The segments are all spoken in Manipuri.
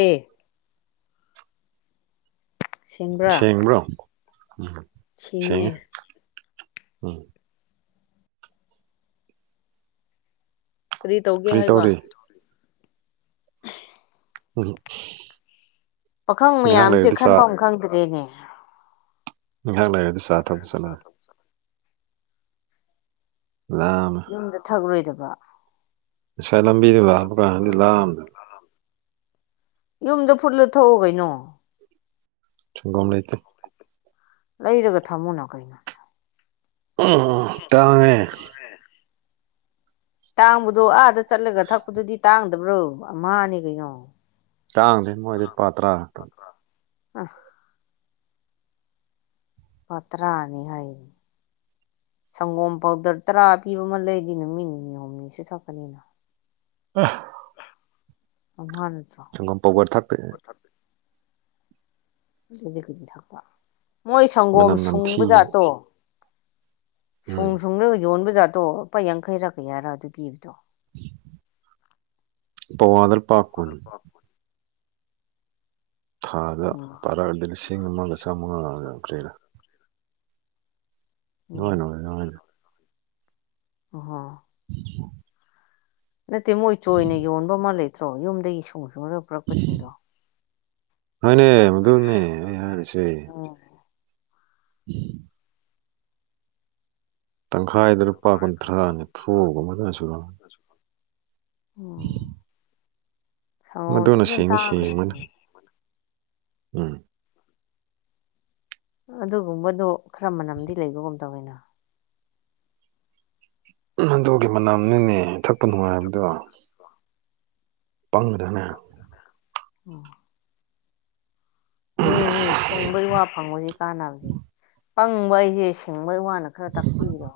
ꯑꯦ ꯁꯦꯡꯕ꯭ꯔꯥ ꯁꯦꯡꯕ꯭ꯔꯣ ꯎꯝ ꯁꯦꯡꯉꯦ ꯎꯝ꯫ ꯀꯔꯤ ꯇꯧꯒꯦ ꯍꯥꯏꯕ꯫ [unintelligible] ꯄꯥꯈꯪ ꯉꯥꯏꯍꯥꯛ ꯃꯌꯥꯝꯁꯦ ꯂꯩꯔꯗꯤ ꯆꯥ ꯈꯟꯐꯝ ꯈꯪꯗ꯭ꯔꯦꯅꯦ꯫ [unintelligible] ꯆꯠꯂꯅꯤ [unintelligible] ꯂꯥꯝꯃꯦ ꯌꯨꯝꯗ ꯊꯛꯔꫭꯏꯗꯕ ꯉꯁꯥꯏ ꯂꯝꯕꯤꯗ ꯂꯥꯛꯕ ꯀꯥꯟꯗꯤ ꯂꯥꯝꯗꯦ ꯌꯨꯝꯗ ꯐꯨꯠꯂ ꯊꯛꯎ ꯀꯩꯅꯣ꯫ ꯁꯡꯒꯣꯝ ꯂꯩꯇ꯫ ꯂꯩꯔꯒ ꯊꯝꯃꯨꯅ ꯀꯩꯅꯣ꯫ [unintelligible] ꯇꯥꯡꯉꯦ꯫ ꯇꯥꯡꯕꯗꯣ ꯑꯥꯗ ꯆꯠꯂꯒ ꯊꯛꯄꯗꯨꯗꯤ ꯇꯥꯡꯗꯕ꯭ꯔꯣ ꯑꯃꯍꯥꯅꯦ ꯀꯩꯅꯣ꯫ ꯇꯥꯡꯗꯦ ꯃꯣꯏꯗ ꯂꯨꯄꯥ ꯇ꯭ꯔꯥ ꯈꯇꯪ ꯑ ꯂꯨꯄꯥꯇ꯭ꯔꯥꯅꯤ ꯍꯥꯏ ꯁꯪꯒꯣꯝ ꯄꯥꯎꯗꯔ ꯇꯔꯥ ꯄꯤꯕ ꯑꯃ ꯂꯩꯗꯤ ꯅꯨꯃꯤꯠ ꯅꯤꯅꯤ ꯍꯨꯝꯅꯤꯁꯨ ꯊꯛꯀꯅꯤꯅ [inaudible] ꯑꯥꯍ꯫ [unintelligible] ꯁꯪꯒꯣꯝ ꯄꯋꯥꯔ ꯊꯥꯛꯄꯦ [unintelligible] ꯃꯣꯏ ꯁꯪꯒꯣꯝ ꯃꯅꯝ ꯅꯝꯊꯤ ꯁꯨꯡꯕꯖꯥꯠꯇꯣ ꯎꯝ ꯁꯨꯡ ꯁꯨꯡꯂꯒ ꯌꯣꯟꯕꯖꯥꯠꯗꯣ ꯂꯨꯄꯥ ꯌꯥꯡꯈꯩꯔ ꯀꯌꯥꯔ ꯑꯗꯨ ꯄꯤꯕꯗꯣ ꯄꯋꯥꯗ ꯂꯨꯄꯥ ꯀꯨꯟ ꯊꯥꯗ ꯎꯝ ꯄꯥꯔꯛꯑꯗꯤ ꯂꯤꯁꯤꯡ ꯑꯃꯒ ꯆꯥꯝꯃꯉꯥ ꯌꯥꯡꯈꯩꯔ ꯑꯗꯨꯃꯥꯏꯅ ꯎꯝ ꯑꯣꯏ ꯑꯗꯨꯃꯥꯏꯅ ꯑꫭ [inaudible] ꯅꯠꯇꯦ ꯃꯣꯏ ꯆꯣꯏꯅ ꯌꯣꯟꯕ ꯑꯃ ꯂꯩꯇ꯭ꯔꯣ ꯌꯨꯝꯗꯒꯤ ꯁꯨꯡ ꯁꯨꯡꯨꯔꯒ ꯄꯨꯔꯛꯄꯁꯤꯡꯗꯣ ꯍꫭꯏꯅꯦ [unintelligible] [inaudible] ꯇꯪꯈꯥꯏꯗ ꯂꯨꯄꯥ ꯀꯨꯟꯊ꯭ꯔꯥ ꯅꯤꯐꯨꯒꯨꯝꯕꯗ [unintelligible] ꯃꯗꯨꯅ ꯁꯦꯡꯗꯤ ꯁꯦꯡꯕꯅꯤ [unintelligible] ꯎꯝ ꯑꯗꯨꯒꯨꯝꯕꯗꯣ ꯈꯔ ꯃꯅꯝꯗꯤ ꯂꯩꯕꯒꯨꯝ ꯇꯧꯋꯦꯅ ꯑꯗꯨꯒꯤ ꯃꯅꯝꯅꯤꯅꯦ ꯊꯛꯄ ꯅꯨꯡꯉꯥꯏꯕꯗꯣ ꯄꯪꯒ꯭ꯔꯦꯅꯦ ꯑꯣ ꯑꯗꯨꯅꯅꯦ ꯁꯤꯡꯕ ꯏꯋꯥ ꯐꯪꯕꯁꯦ ꯀꯥꯟꯅꯕꯁꯦ ꯄꯪꯕ ꯑꯩꯁꯦ ꯁꯤꯡꯕ ꯏꯋꯥꯅ ꯈꯔ ꯇꯥꯛꯄꯤꯔꯣ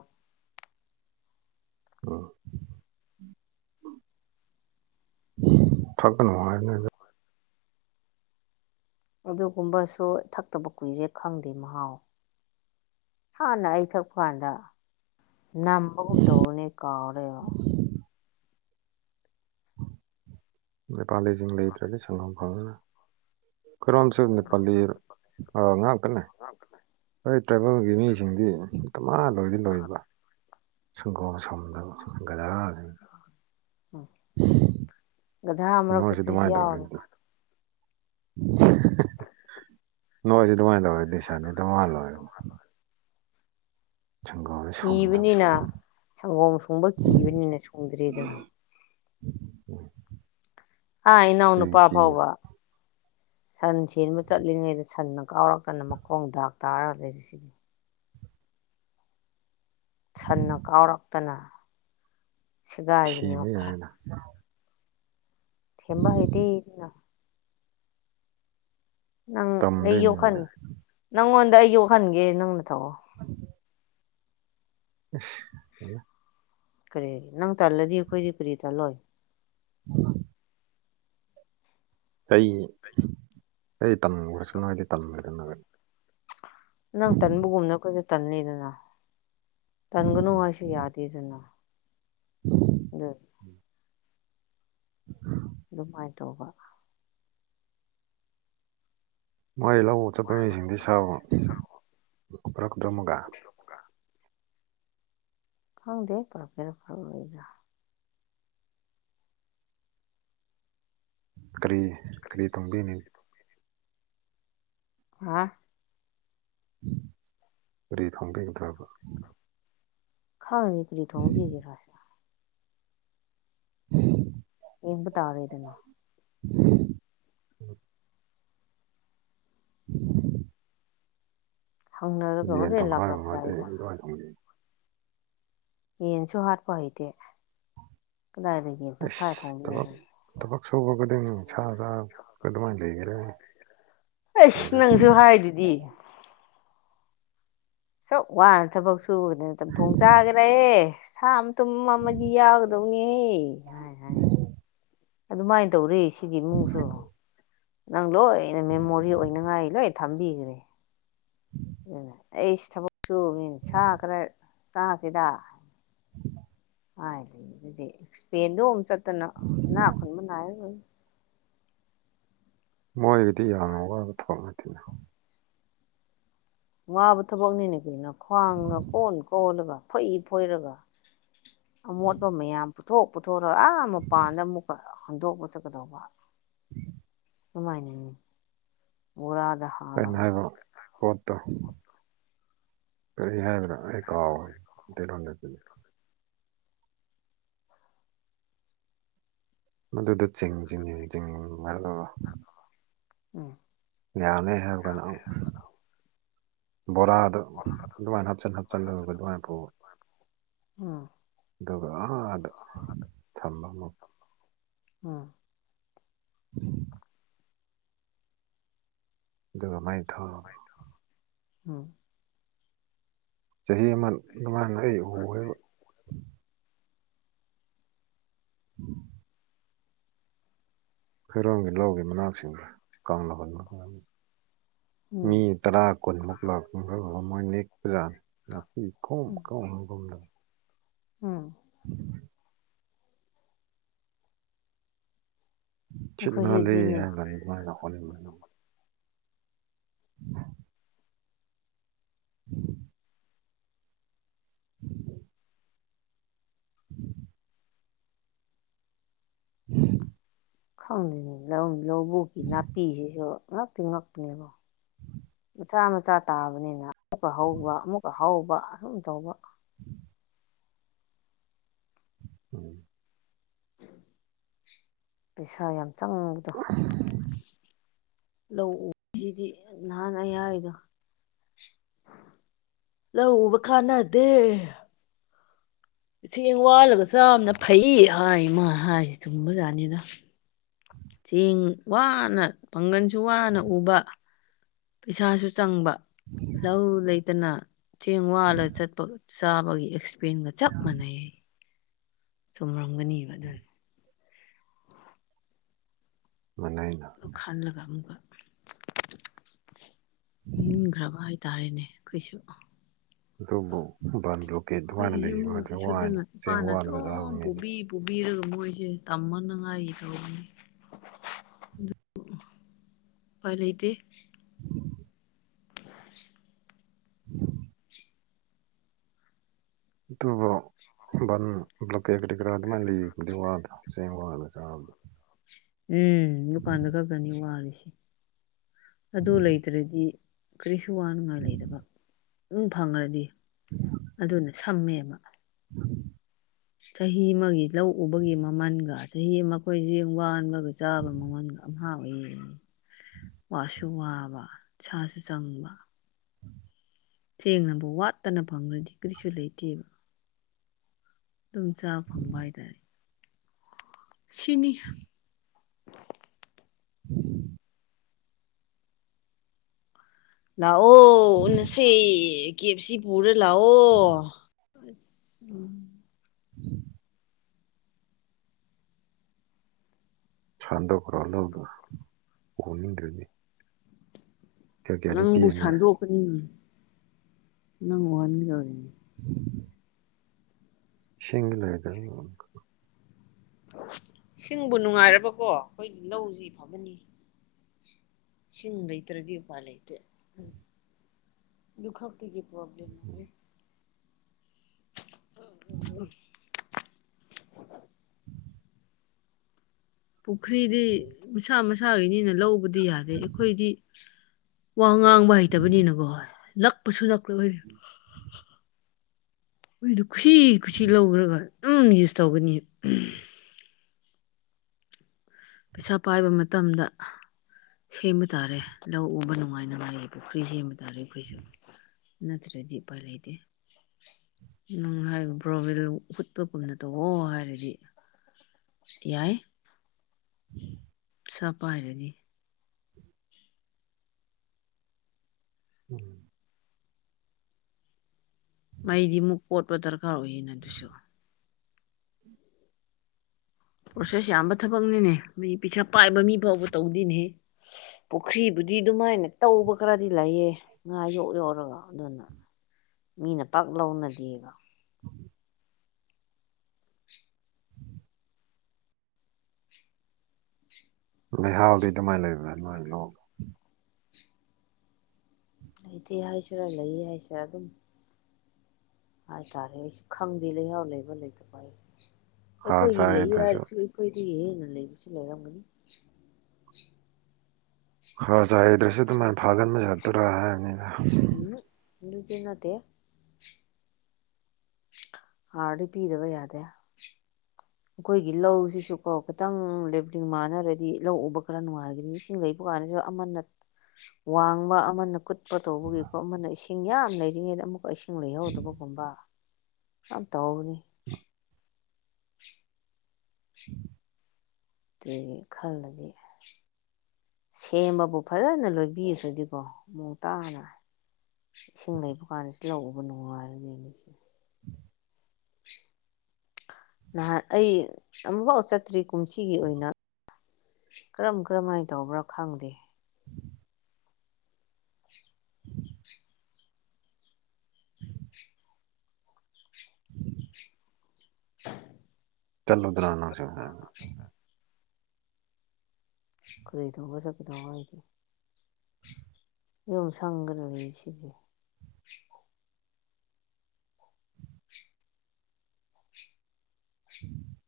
ꯊꯛꯄ ꯅꯨꯡꯉꯥꯏꯕꯅꯦ ꯑꯗꯨ ꯑꯗꯨꯒꯨꯝꯕꯁꯨ ꯊꯛꯇꯕ ꯀꯨꯏꯔꯦ ꯈꯪꯗꯦ ꯃꯍꯥꯎ ꯍꯥꯟꯅ ꯑꯩ ꯊꯛꯄ ꯀꯥꯟꯗ ꯅꯝꯕꯒꯨꯝ ꯇꯧꯕꯅꯦ ꯀꯥꯎꯔꯦ ꯅꯦꯄꯥꯂꯤꯁꯤꯡ ꯂꯩꯇ꯭ꯔꯗꯤ ꯁꯪꯒꯣꯝ ꯐꯪꯉꯔꫭꯏ ꯀꯔꯣꯝ ꯆꯨ ꯅꯦꯄꯥꯂꯤ ꯑ ꯉꯥꯛꯇꯅꯦ ꯍꯣꯏ ꯇ꯭ꯔꯥꯏꯕꯦꯜꯒꯤ ꯃꯤꯁꯤꯡꯗꯤ ꯗꯃ ꯂꯣꯏꯗꯤ ꯂꯣꯏꯕ ꯁꯪꯒꯣꯝ ꯁꯣꯝꯗꯕ ꯒꯗꯥ ꯎꯝ ꯒꯙꯥ ꯃꯔꯛꯇ ꯅꯣꯏꯁꯤ ꯈꯣꯏꯁꯨ ꯑꯗꯨꯃꯥꯏꯅ ꯌꯥꯎꯔꯦ ꯇꯧꯒꯦꯗꯨꯗꯤ ꯅꫭꯁꯨ ꯗꯨꯃꯥꯏ ꯂꯧꯁꯥꯉꯩꯗ ꯋꯥ ꯂꫭꯏꯔꯦ ꯁꯨꯝꯗꯕ ꯀꯤꯕꯅꯤꯅ ꯁꯪꯒꯣꯝ ꯁꯨꯡꯕ ꯀꯤꯕꯅꯤꯅ ꯁꯨꯡꯗ꯭ꯔꯤꯗꯅ [inaudible] ꯑ ꯏꯅꯥꯎ ꯀꯔꯤ ꯅꯨꯄꯥ ꯀꯤꯕ ꯐꯥꯎꯕ ꯁꯟ ꯁꯦꯝꯦꯟꯕ ꯆꯠꯂꯤꯉꯩꯗ ꯁꯟꯅ ꯀꯥꯎꯔꯛꯇꯅ ꯃꯈꯣꯡ ꯗꯥꯛ ꯇꯥꯔꯒ ꯂꯩꯔꯤꯁꯤꯗꯤ ꯁꯟꯅ ꯀꯥꯎꯔꯛꯇꯅ ꯁꯦꯒꯥꯏꯗꯅꯤꯕꯣ ꯊꯤꯕ ꯌꯥꯏꯗ ꯊꯦꯝꯕ ꯍꯥꯏꯗꯤꯅ ꯅꯪ ꯑꯩ ꯇꯝꯗꯣꯏꯅꯤꯗ ꯌꯣꯛꯍꯟꯒꯦ ꯅꯪꯉꯣꯟꯗ ꯑꯩ ꯌꯣꯛꯍꯟꯒꯦ ꯅꯪꯅ ꯊꯧꯑꯣ ꯎꯝ [unintelligible] ꯀꯔꯤ ꯅꯪ ꯇꯜꯂꯗꯤ ꯑꯩꯈꯣꯏꯗꯤ ꯀꯔꯤ ꯇꯜꯂꯣꯏ ꯎꯝ ꯆꯍꯤ ꯀ ꯇꯝꯈ꯭ꯔꯁꯨ ꯅꯣꯏꯗꯤ ꯇꯝꯈ꯭ꯔꯦꯗ ꯅꯅꯕ ꯅꯪ ꯇꯟꯕꯒꯨꯝꯅ ꯑꯩꯈ‌ꯣꯏꯁꯨ ꯇꯟꯂꯤꯗꯅ ꯇꯟꯒꯅꯨ ꯎꯝ ꯍꯥꯏꯁꯨ ꯌꯥꯗꯦꯗꯅ꯫ [inaudible] ꯎꯝ [inaudible] [inaudible] ꯑꯗꯨꯃꯥꯏꯅ ꯇꯧꯕ ꯃꯣꯏ ꯂꯧꯕ ꯆꯠꯄ ꯃꯤꯁꯤꯡꯗꯤ [unintelligible] ꯈꯪꯗꯦ ꯐꯔꯛꯀꯦꯔ ꯐꯔꯛꯑꫭꯏꯔ ꯀꯔꯤ ꯀꯔꯤ ꯇꯨꯡꯒꯤꯅꯤ ꯍꯥ ꯐꯔꯤ ꯊ ꯍꯣꯡꯒꯦ ꯀꯊꯕ ꯈꯥꯉ ꯀꯔꯤ ꯊꯣꯡꯕꯤ ꯔꯁ [inaudible] ꯌ‌ꯦꯡꯕ ꯇꯥꯔꯦꯗꯅ꯫ [inaudible] [inaudible] ꯍꯪꯅꯔꯒ ꯌꯦꯟ ꯍꯣꯔꯦꯟ ꯇꯪꯈꯥꯏꯔꯕ ꯂꯥꯛꯂꯝꯗꯥꯏꯗ ꯉꯇꯦꯇꯃꯥꯏꯅ ꯇꯧꯕꯤꯌꯨ ꯌꯦꯟꯁꯨ ꯍꯥꯠꯄ ꯍꯩꯇꯦ ꯀꯗꯥꯏꯗ ꯌꯦꯟꯇꯪ ꯐꯥꯏ ꯑꯁ ꯊꯕꯛ ꯊꯣꯡꯕꯤꯕꯣ ꯊꯕꯛ ꯁꯨꯕ ꯈꯨꯗꯤꯡ ꯁꯥ ꯁꯥ ꯑꯗꯨꯃꯥꯏꯅ ꯂꯩꯒ꯭ꯔꯅꯤ ꯑꯩꯁ ꯅꯪꯁꯨ ꯍꯥꯏꯗꯨꯗꯤ ꯁꯨꯛ ꯋꯥꯅ ꯊꯕꯛ ꯁꯨꯕꯅꯤꯅ ꯆꯝꯊꯣꯡ ꯆꯥꯒ‌ꯦꯔ ꯑꯦ ꯁꯥ ꯇꯨꯝ ꯑꯃꯗꯤ ꯌꯥꯎꯒꯗꯧꯅꯤꯍꯦ ꯍꯥꯏ ꯍꯥꯏ ꯑꯗꯨꯃꯥꯏꯅ ꯇꯧꯔ‌ꯦꯁ ꯁꯤꯒꯤ ꯏꯃꯨꯡꯁꯨ ꯅꯪ ꯂꯣꯏꯅ ꯃꯦꯃꯣꯔꯤ ꯑꯣꯏꯅꯉꯥꯏ ꯂꯣꯏ ꯊꯝꯕꯤꯈ꯭ꯔꯦ [inaudible] ꯑꯗꯨꯅ ꯑꯩꯁꯤ ꯊꯕꯛ ꯁꯨꯕ ꯃꯤꯅ ꯁꯥ ꯈꯔ ꯆꯥꯁꯤꯗ [inaudible] ꯍꯥꯏꯗꯤ ꯑꯗꯨꯗꯤꯄꯦꯟꯗꯣ ꯑꯃꯨꯛ ꯆꯠꯇꯅ ꯅꯥ ꯈꯨꯟꯕ ꯅꯥꯏꯔ ꯃꯣꯏꯒꯤꯗꯤ ꯌꯥꯝꯅ ꯋꯥꯕ ꯊꯕꯛ ꯅꯠꯇ‌ꯦꯗ ꯋꯥꯕ ꯊꯕꯛꯅꯤꯅꯦ ꯀꯩꯅꯣ ꯈ꯭ꯋꯥꯡꯅ ꯀꯣꯟ ꯀꯣꯜꯂꯒ ꯐ‌ꯣꯏ ꯐꯣꯏꯔꯒ ꯑꯃꯣꯠꯄ ꯃꯌꯥꯝ ꯄꯨꯊꯣꯛ ꯄꯨꯊꯣꯔ ꯑꯥ ꯃꯄꯥꯟꯗ ꯑꯃꯨꯛꯀ ꯍꯟꯗꯣꯛꯄ ꯆꯠꯀꯗꯧꯕ [inaudible] ꯑꯗꯨꯃꯥꯏꯅ ꯃ‌ꯣꯔꯥꯗ ꯍꯥꯞ ꯑꯩꯅ ꯍꯥꯏꯕ ꯄꯣꯠꯇꯣ ꯀꯔꯤ ꯍꯥꯏꯗ꯭ꯔꯥ ꯑꯩ ꯀꯥꯎꯕ ꯃꯤꯇꯩꯂ‌ꯣꯟꯗꯗꯤ ꯃꯗꯨꯗ ꯆꯤꯡ ꯆꯤꯡ ꯅꯤꯡ ꯆꯤꯡ [unintelligible] ꯎꯝ ꯌꯥꯅꯤ ꯍꯥꯏꯕꯒꯥꯟꯗ ꯑꯃꯨꯛ ꯕꯣꯔꯥꯗ ꯑꯗꯨꯃꯥꯏꯅ ꯍꯥꯞꯆꯤꯟ ꯍꯥꯞꯆꯤꯟꯂꯒ ꯑꯗꯨꯃꯥꯏꯅ ꯐꯧꯕ ꯎꯝ ꯑꯗꯨꯒ ꯑꯍꯥꯗ ꯊꯝꯕ ꯑꯃꯨꯛ ꯎꯝ [inaudible] ꯑꯗꯨꯒ ꯃꯩ ꯊꯥꯎ ꯎꯝ ꯆꯍꯤ ꯑꯃ ꯑꯗꯨꯃꯥꯏꯅ ꯑꯩ ꯎꯒꯦꯕ [inaudible] ꯐꯦꯔꯣꯝꯒꯤ ꯂꯧꯒꯤ ꯃꯅꯥꯛꯁꯤꯡꯗꯨ ꯀꯪꯅ ꯍꯨꯟꯕ ꯃꯤ ꯎꯝ ꯇꯔꯥ ꯀꯨꯟꯃꯨꯛ ꯂꯥꯛꯄ ꯑꯗꯨꯗꯨꯒ ꯃꯣꯏ ꯅꯦꯛꯄꯖꯥꯠꯅꯤ ꯅꯥꯄꯤ ꯈꫭꯝ ꯎꯝ ꯈꫭꯝ [unintelligible] ꯎꯝ [inaudible] ꯁꯤꯠ ꯑꯩꯈꯣꯏꯁꯨ ꯅꯥꯜꯂꯦ ꯑꯗꯨꯅꯤ ꯍꯥꯏꯅ ꯑꯗꯨꯃꯥꯏꯅ ꯍꯣꯔꯦꯟ ꯍ [inaudible] ꯎꯝ ꯎ [inaudible] ꯎꯝ [inaudible] [inaudible] ꯈꯪꯗꯅꯤ ꯂꯧꯕꯨꯛꯒꯤ ꯅꯥꯄꯤꯁꯤꯁꯨ ꯉꯛꯇꯤ ꯉꯛꯄꯅꯦꯕ ꯃꯆꯥ ꯃꯆꯥ ꯇꯥꯕꯅꯤꯅ ꯑꯃꯨꯛꯀ ꯍꯧꯕ ꯑꯃꯨꯛꯀ ꯍꯧꯕ ꯑꯗꯨꯨꯝ ꯇꯧꯕ [inaudible] ꯎꯝ ꯄꯩꯁꯥ ꯌꯥꯝ ꯆꯪꯕꯗꯣ ꯂꯧꯎ ꯁꯤꯗꯤ ꯅꯍꯥꯟ ꯑꯩ ꯍꯥꯏꯔꯤꯗꯣ ꯂꯧ ꯎꯕ ꯀꯥꯟꯅꯗꯦ ꯆꯦꯡ ꯋꯥꯜꯂꯒ ꯆꯥꯕꯅ ꯐꯩ ꯍꯥꯏ ꯃꯥꯅ ꯍꯥꯏꯁꯤ ꯆꯨꯝꯕꯖꯥꯠꯅꯤꯗ ꯆꯦꯡ ꯋꯥꯅ ꯄꯥꯡꯒꯟꯁꯨ ꯋꯥꯅ ꯎꯕ ꯄꯩꯁꯥꯁꯨ ꯆꯪꯕ ꯂꯧ ꯂꯩꯇꯅ ꯆꯦꯡ ꯋꯥꯜꯂ ꯆꯠꯄ ꯆꯥꯕꯒꯤ ꯑꯦꯛ ꯄꯦꯟꯒ ꯆꯞ ꯃꯥꯟꯅꯩꯌꯦ ꯆꯨꯝꯔꯝꯒꯅꯤꯕ ꯑꯗꯨꯅ ꯃꯥꯟꯅꯩꯅ ꯄꯜꯂꯒ ꯑꯃꯨꯛꯀ ꯅꯤꯡꯈ꯭ꯔꯕ ꯍꯥꯏꯇꯥꯔꯦꯅꯦ ꯑꯩꯈꯣꯏꯁꯨ ꯑꯗꯨꯕꯨ ꯕꯟ ꯕ꯭ꯂꯣꯀꯦꯠ ꯑꯗꯨꯃꯥꯏꯅ ꯑꯩꯈꯣꯏꯒꯤꯁꯨ ꯂꯩꯕ ꯑꯗꯩ ꯏꯃꯨꯡꯒꯤꯁꯨ ꯋꯥꯔꯦꯅ ꯑꯗꯨꯅ ꯆꯦꯡ ꯏꯄꯥꯅ ꯋꯥꯜꯂꯒ ꯆꯥꯕ ꯑꯗꯨꯝ ꯃꯤꯗꯤ ꯄꯨꯕꯤ ꯄꯨꯕꯤꯔꯒ ꯃꯣꯏꯁꯦ ꯇꯝꯕꯅꯉꯥꯏꯒꯤ ꯊꯕꯛꯅꯤ ꯎꯄꯥꯏ ꯂꯩꯇꯦ ꯎ [inaudible] [inaudible] [inaudible] ꯑꯗꯨꯕꯨ ꯕꯟ ꯕ꯭ꯂꯣꯀꯦꯠ ꯀꯔꯤ ꯀꯔꯥ ꯑꯗꯨꯃꯥꯏ ꯂꯩꯋꯦ ꯑꯗꯨꯏ ꯋꯥꯗꫭ ꯆꯦꯡ ꯋꯥꯜꯂꯒ ꯆꯥꯕꯗꯤ ꯎꯝ ꯑꯗꯨꯀꯥꯟꯗ ꯈꯛꯇꯅꯤ ꯋꯥꯔꯤꯁꯦ ꯑꯗꯨ ꯂꯩꯇ꯭ꯔꯗꯤ ꯀꯔꯤꯁꯨ ꯋꯥꯅꯤꯉꯥꯏ ꯂꯩꯗꯕ ꯑꯗꯨꯝ ꯐꯪꯒ꯭ꯔꯗꯤ ꯑꯗꯨꯅ ꯁꯝꯃꯦꯕ [inaudible] ꯆꯍꯤ ꯑꯃꯒꯤ ꯂꯧ ꯎꯕꯒꯤ ꯃꯃꯜꯒ ꯆꯍꯤ ꯑꯃ ꯑꯩꯈꯣꯏ ꯆꯦꯡ ꯋꯥꯜꯂꯒ ꯆꯥꯕ ꯃꯃꯜꯒ ꯉꯍꯥꯛꯑꫭꯏꯔꯦ ꯋꯥꯁꯨ ꯋꯥꯕ ꯄꯩꯁꯥꯁꯨ ꯆꯪꯕ [inaudible] ꯆꯦꯡꯅꯕꯨ ꯋꯥꯠꯇꯅ ꯐꯪꯂꯗꯤ ꯀꯔꯤꯁꯨ ꯂꯩꯇꯦ ꯑꯗꯨꯝ ꯆꯥ ꯐꯪꯕ ꯍꯥꯏꯇꯥꯔꯦ ꯁꯤꯅꯤ [inaudible] ꯂꯥꯛꯑꯣ ꯎꯅꯁꯦ ꯀꯦ ꯌꯦꯞ ꯁꯤ ꯄꯨꯔ ꯂꯥꯛꯑꯣ ꯑꯁ ꯎꯝ [inaudible] ꯁꯥꯟꯗꯣꯛꯈ꯭ꯔꯣ ꯂꯧꯗꯣ ꯎꯅꯤꯡꯗ꯭ꯔꯗꯤ ꯅꯪꯕꯨ ꯄꯤꯔꯤ ꯅꯣꯏ ꯁꯥꯟꯗꯣꯛꯀꯅꯤ ꯅꯪ ꯎꯍꯟ ꯗꯧꯔꯤꯕꯅꯦ [unintelligible] ꯁꯤ [inaudible] ꯡ ꯂ ꯍꯥꯏꯗ ꯏꯁꯤꯡꯕꯨ ꯅꯨꯡꯉꯥꯏꯔꯕꯀꯣ ꯑꯩꯈꯣꯏ ꯂꯧꯁꯤ ꯐꯕꯅꯤ ꯏꯁꯤꯡ ꯂꯩꯇ꯭ꯔꯗꯤ ꯎꯄꯥꯏ ꯂꯩꯇꯦ ꯑꯗꯨ ꯈꯛꯇꯒꯤ ꯄ꯭ꯔꯣꯕ꯭ꯂꯦꯝ ꯑꯣꯏꯋꯦ [inaudible] [unintelligible] [inaudible] ꯄꯨꯈ꯭ꯔꯤꯗꯤ ꯃꯁꯥ ꯃꯁꯥꯒꯤꯅꯤꯅ ꯂꯧꯕꯗꯤ ꯌꯥꯗꯦ ꯑꯩꯈꯣꯏꯗꯤ ꯋꯥ ꯉꯥꯡꯕ ꯍꯩꯇꯕꯅꯤꯅꯀꯣ ꯅꯛꯄꯁꯨ ꯅꯛꯄ ꯑꯈꫭꯏꯒꯤ ꯃꯣꯏꯗꯨ ꯈꯨꯁꯤ ꯈꯨꯁꯤ ꯂꯧꯈ꯭ꯔꯒ ꯑꯗꯨꯝ ꯌꯨꯁ ꯇꯧꯕꯅꯤ ꯄꯩꯁꯥ ꯄꯥꯏꯕ ꯃꯇꯝꯗ ꯁꯦꯝꯕ ꯇꯥꯔꯦ ꯂꯧ ꯎꯕ ꯅꯨꯡꯉꯥꯏꯅꯕ ꯍꯌꯦꯡ ꯄꯨꯈ꯭ꯔꯤ ꯁꯦꯝꯕ ꯇꯥꯔꯦ ꯑꯩꯈꯣꯏꯁꯨ ꯅꯠꯇ꯭ꯔꯗꯤ ꯎꯄꯥꯏ ꯂꯩꯇꯦ ꯪ [unintelligible] ꯍꯨꯠꯄꯒꯨꯝꯅ ꯇꯧꯋꯣ ꯍꯥꯏꯔꯗꯤ ꯌꯥꯏ ꯎꯝ [inaudible] ꯈꯥ ꯄꯥꯏꯔꯅꯤ ꯎꯝ [unintelligible] ꯃꯩꯗꯤ ꯑꯃꯨꯛ ꯀꯣꯠꯄ ꯗꯔꯀꯥꯔ ꯑꯣꯏꯌꯦꯅꯦ ꯑꯗꯨꯁꯨ ꯄ꯭ꯔꯣꯁꯦꯁ ꯌꯥꯝꯕ ꯊꯕꯛꯅꯤꯅꯦ ꯃꯤ ꯄꯩꯁꯥ ꯄꯥꯏꯕ ꯃꯤ ꯐꯥꯎꯕ ꯇꯧꯗꯦꯅꯦ ꯄꯨꯈ꯭ꯔꯤꯕꯨꯗꯤ ꯑꯗꯨꯃꯥꯏꯅ ꯇꯧꯕ ꯈꯔꯗꯤ ꯂꯩꯑꯦ ꯉꯥ ꯌꯣꯛ ꯌꯣꯛꯔꯒ ꯑꯗꯨꯅ ꯃꯤꯅ ꯄꯥꯛ ꯂꯧꯅꯗꯦꯕ ꯂꯩꯍꯥꯎꯗꯤ ꯑꯗꯨꯃꯥꯏꯅ ꯂꯩꯕ꯭ꯔꯥ ꯅꯣꯢ ꯂꯧ ꯂꯩꯇꯦ ꯍꯥꯏꯁꯤꯔꯥ ꯂꯩ ꯍꯥꯏꯁꯤꯔꯥ ꯑꯗꯨꯝ ꯍꯥꯏꯇꯥꯔꯦ ꯑꯩꯁꯨ ꯈꯪꯗꯦ ꯂꯩꯍꯥꯎ ꯂꯩꯕ ꯂꯩꯇꯕ ꯍꯥꯏꯁꯦ ꯍꯥꯔ ꯑꯩꯈꯣꯏꯒꯤ ꯂꯩ ꯆꯥꯏꯗ꯭ꯔꯁꯨ ꯍꯥꯏꯔꯁꯨ ꯑꯩꯈꯣꯏꯗꯒꯤ ꯍꯦꯟꯅ ꯂꯩꯕꯁꯨ ꯂꯩꯔꯝꯒꯅꯤ ꯍꯥꯔ ꯆꯥꯢꯗ꯭ꯔꯁꯨ ꯑꯗꯨꯃꯥꯏꯅ ꯐꯥꯒꯟꯕ ꯆꯠꯇꯨꯔꯥ ꯍꯥꯏꯕꯅꯤꯗ ꯎꯝ ꯑꯗꯨꯗꯤ ꯅꯠꯇꯦ ꯍꯥꯔꯗꯤ ꯄꯤꯗꯕ ꯌꯥꯗꯦ ꯑꯩꯈꯣꯏꯒꯤ ꯂꯧꯁꯤꯁꯨ ꯀꯣ ꯈꯤꯇꯪ ꯂꯦꯕꯂꯤꯡ ꯃꯥꯟꯅꯔꯗꯤ ꯂꯧ ꯎꯕ ꯈꯔ ꯅꯨꯡꯉꯥꯏꯒꯅꯤ ꯏꯁꯤꯡ ꯂꯩꯕ ꯀꯥꯟꯗꯁꯨ ꯑꯃꯅ ꯋꯥꯡꯕ ꯑꯃꯅ ꯀꯨꯠ ꯄꯣ ꯇꯧꯕꯒꯤꯀꯣ ꯑꯃꯅ ꯏꯁꯤꯡ ꯌꯥꯝ ꯂꯩꯔꯤꯉꯩꯗ ꯑꯃꯨꯛꯀ ꯏꯁꯤꯡ ꯂꯩꯍꯧꯗꯕꯒꯨꯝꯕ ꯌꯥꯝ ꯇꯧꯕꯅꯦ [inaudible] ꯀꯔꯤ ꯈꯜꯂꯒꯦ ꯁꯦꯝꯕꯕꯨ ꯐꯖꯅ ꯂꯣꯏꯕꯤꯈ꯭ꯔꯗꯤꯀꯣ ꯃꯑꯣꯡ ꯇꯥꯅ ꯢꯁꯤꯡ ꯂꯩꯕꯒꯥꯟꯗꯁꯨ ꯂꯧ ꯎꯕ ꯅꯨꯉꯥꯢꯕꯅꯦ ꯅꯍꯥꯟ ꯑꯩ ꯑꯃꯨꯛꯐꯥꯎ ꯆꯠꯇ꯭ꯔꯤ ꯀꯨꯝꯁꯤꯒꯤ ꯑꯣꯏꯅ ꯀꯔꯝ ꯀꯔꯝꯍꯥꯏꯅ ꯇꯧꯕ꯭ꯔꯥ ꯈꯪꯗꯦ [inaudible] ꯆꯜꯂꯣ ꯗꯔꯅ ꯁꯤ ꯍꯥꯏ [inaudible] ꯀꯔꯤ ꯗꯧꯕ ꯆꯠꯀꯗꯧꯕ ꯑꯩꯗꯤ ꯌꯨꯝ ꯁꯪꯒꯅ ꯂꯩ ꯁꯤꯗꯤ ꯎꯝ [inaudible]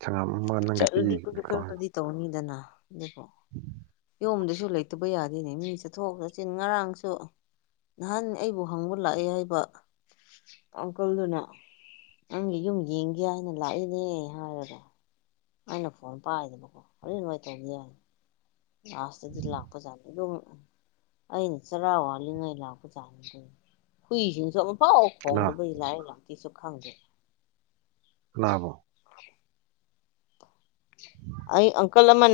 ꯁꯪꯒꯥꯝ ꯑꯃ ꯅꯪꯒꯤ ꯆꯠꯂꯨꯗꯤ ꯄꯤꯈꯤꯕ [inaudible] ꯅꯤ ꯈꯔ ꯀ꯭ꯔꯣ ꯍꯥꯏꯕ ꯈꯔꯗꯤ ꯇꯧꯅꯤꯗꯅ ꯑꯗꯨꯣ ꯎꯝ ꯑꯗꯣꯝꯗꯁꯨ ꯂꯩꯇꯕ ꯌꯥꯗꯦꯅꯦ ꯃꯤ ꯆꯠꯊꯣꯛ ꯆꯠꯁꯤꯟ ꯉꯔꯥꯡꯁꯨ ꯅꯍꯥꯟ ꯑꯩꯕꯨ ꯍꯪꯕ ꯂꯥꯛꯑꯦ ꯍꯥꯏꯕ ꯑꯪꯀꯜꯗꯨꯅ ꯅꯪꯗꯤ ꯌꯨꯝ ꯌꯦꯡꯒꯦ ꯍꯥꯏꯅ ꯂꯥꯛꯏꯅꯦ ꯍꯥꯏꯔꯒ ꯑꯩꯅ ꯐꯣꯟ ꯄꯥꯏꯗꯕꯀꯣ ꯑꯗꯨ ꯉꯥꯏ ꯇꯧꯕ ꯌꯥꯏ ꯑꯁ ꯂꯥꯛꯄꯖꯥꯅꯤ ꯂ ꯑꯩꯅ ꯆꯔꯥ ꯋꯥꯜꯂꯤꯉꯩ ꯂꯥꯛꯄ ꯆꯥꯅꯤꯗ ꯍꯨꯏꯁꯤꯡꯁꯨ ꯑꯃꯨꯛ ꯄꯥꯎ ꯀꯅꯥ ꯐꯣꯡꯗꯕ ꯏ ꯂꯥꯏꯑ ꯂꯥꯛꯇꯦꯁꯨ ꯈꯪꯗꯦ [unintelligible] ꯎ [inaudible] ꯑꯩ ꯑꯪꯀꯜ ꯑꯃ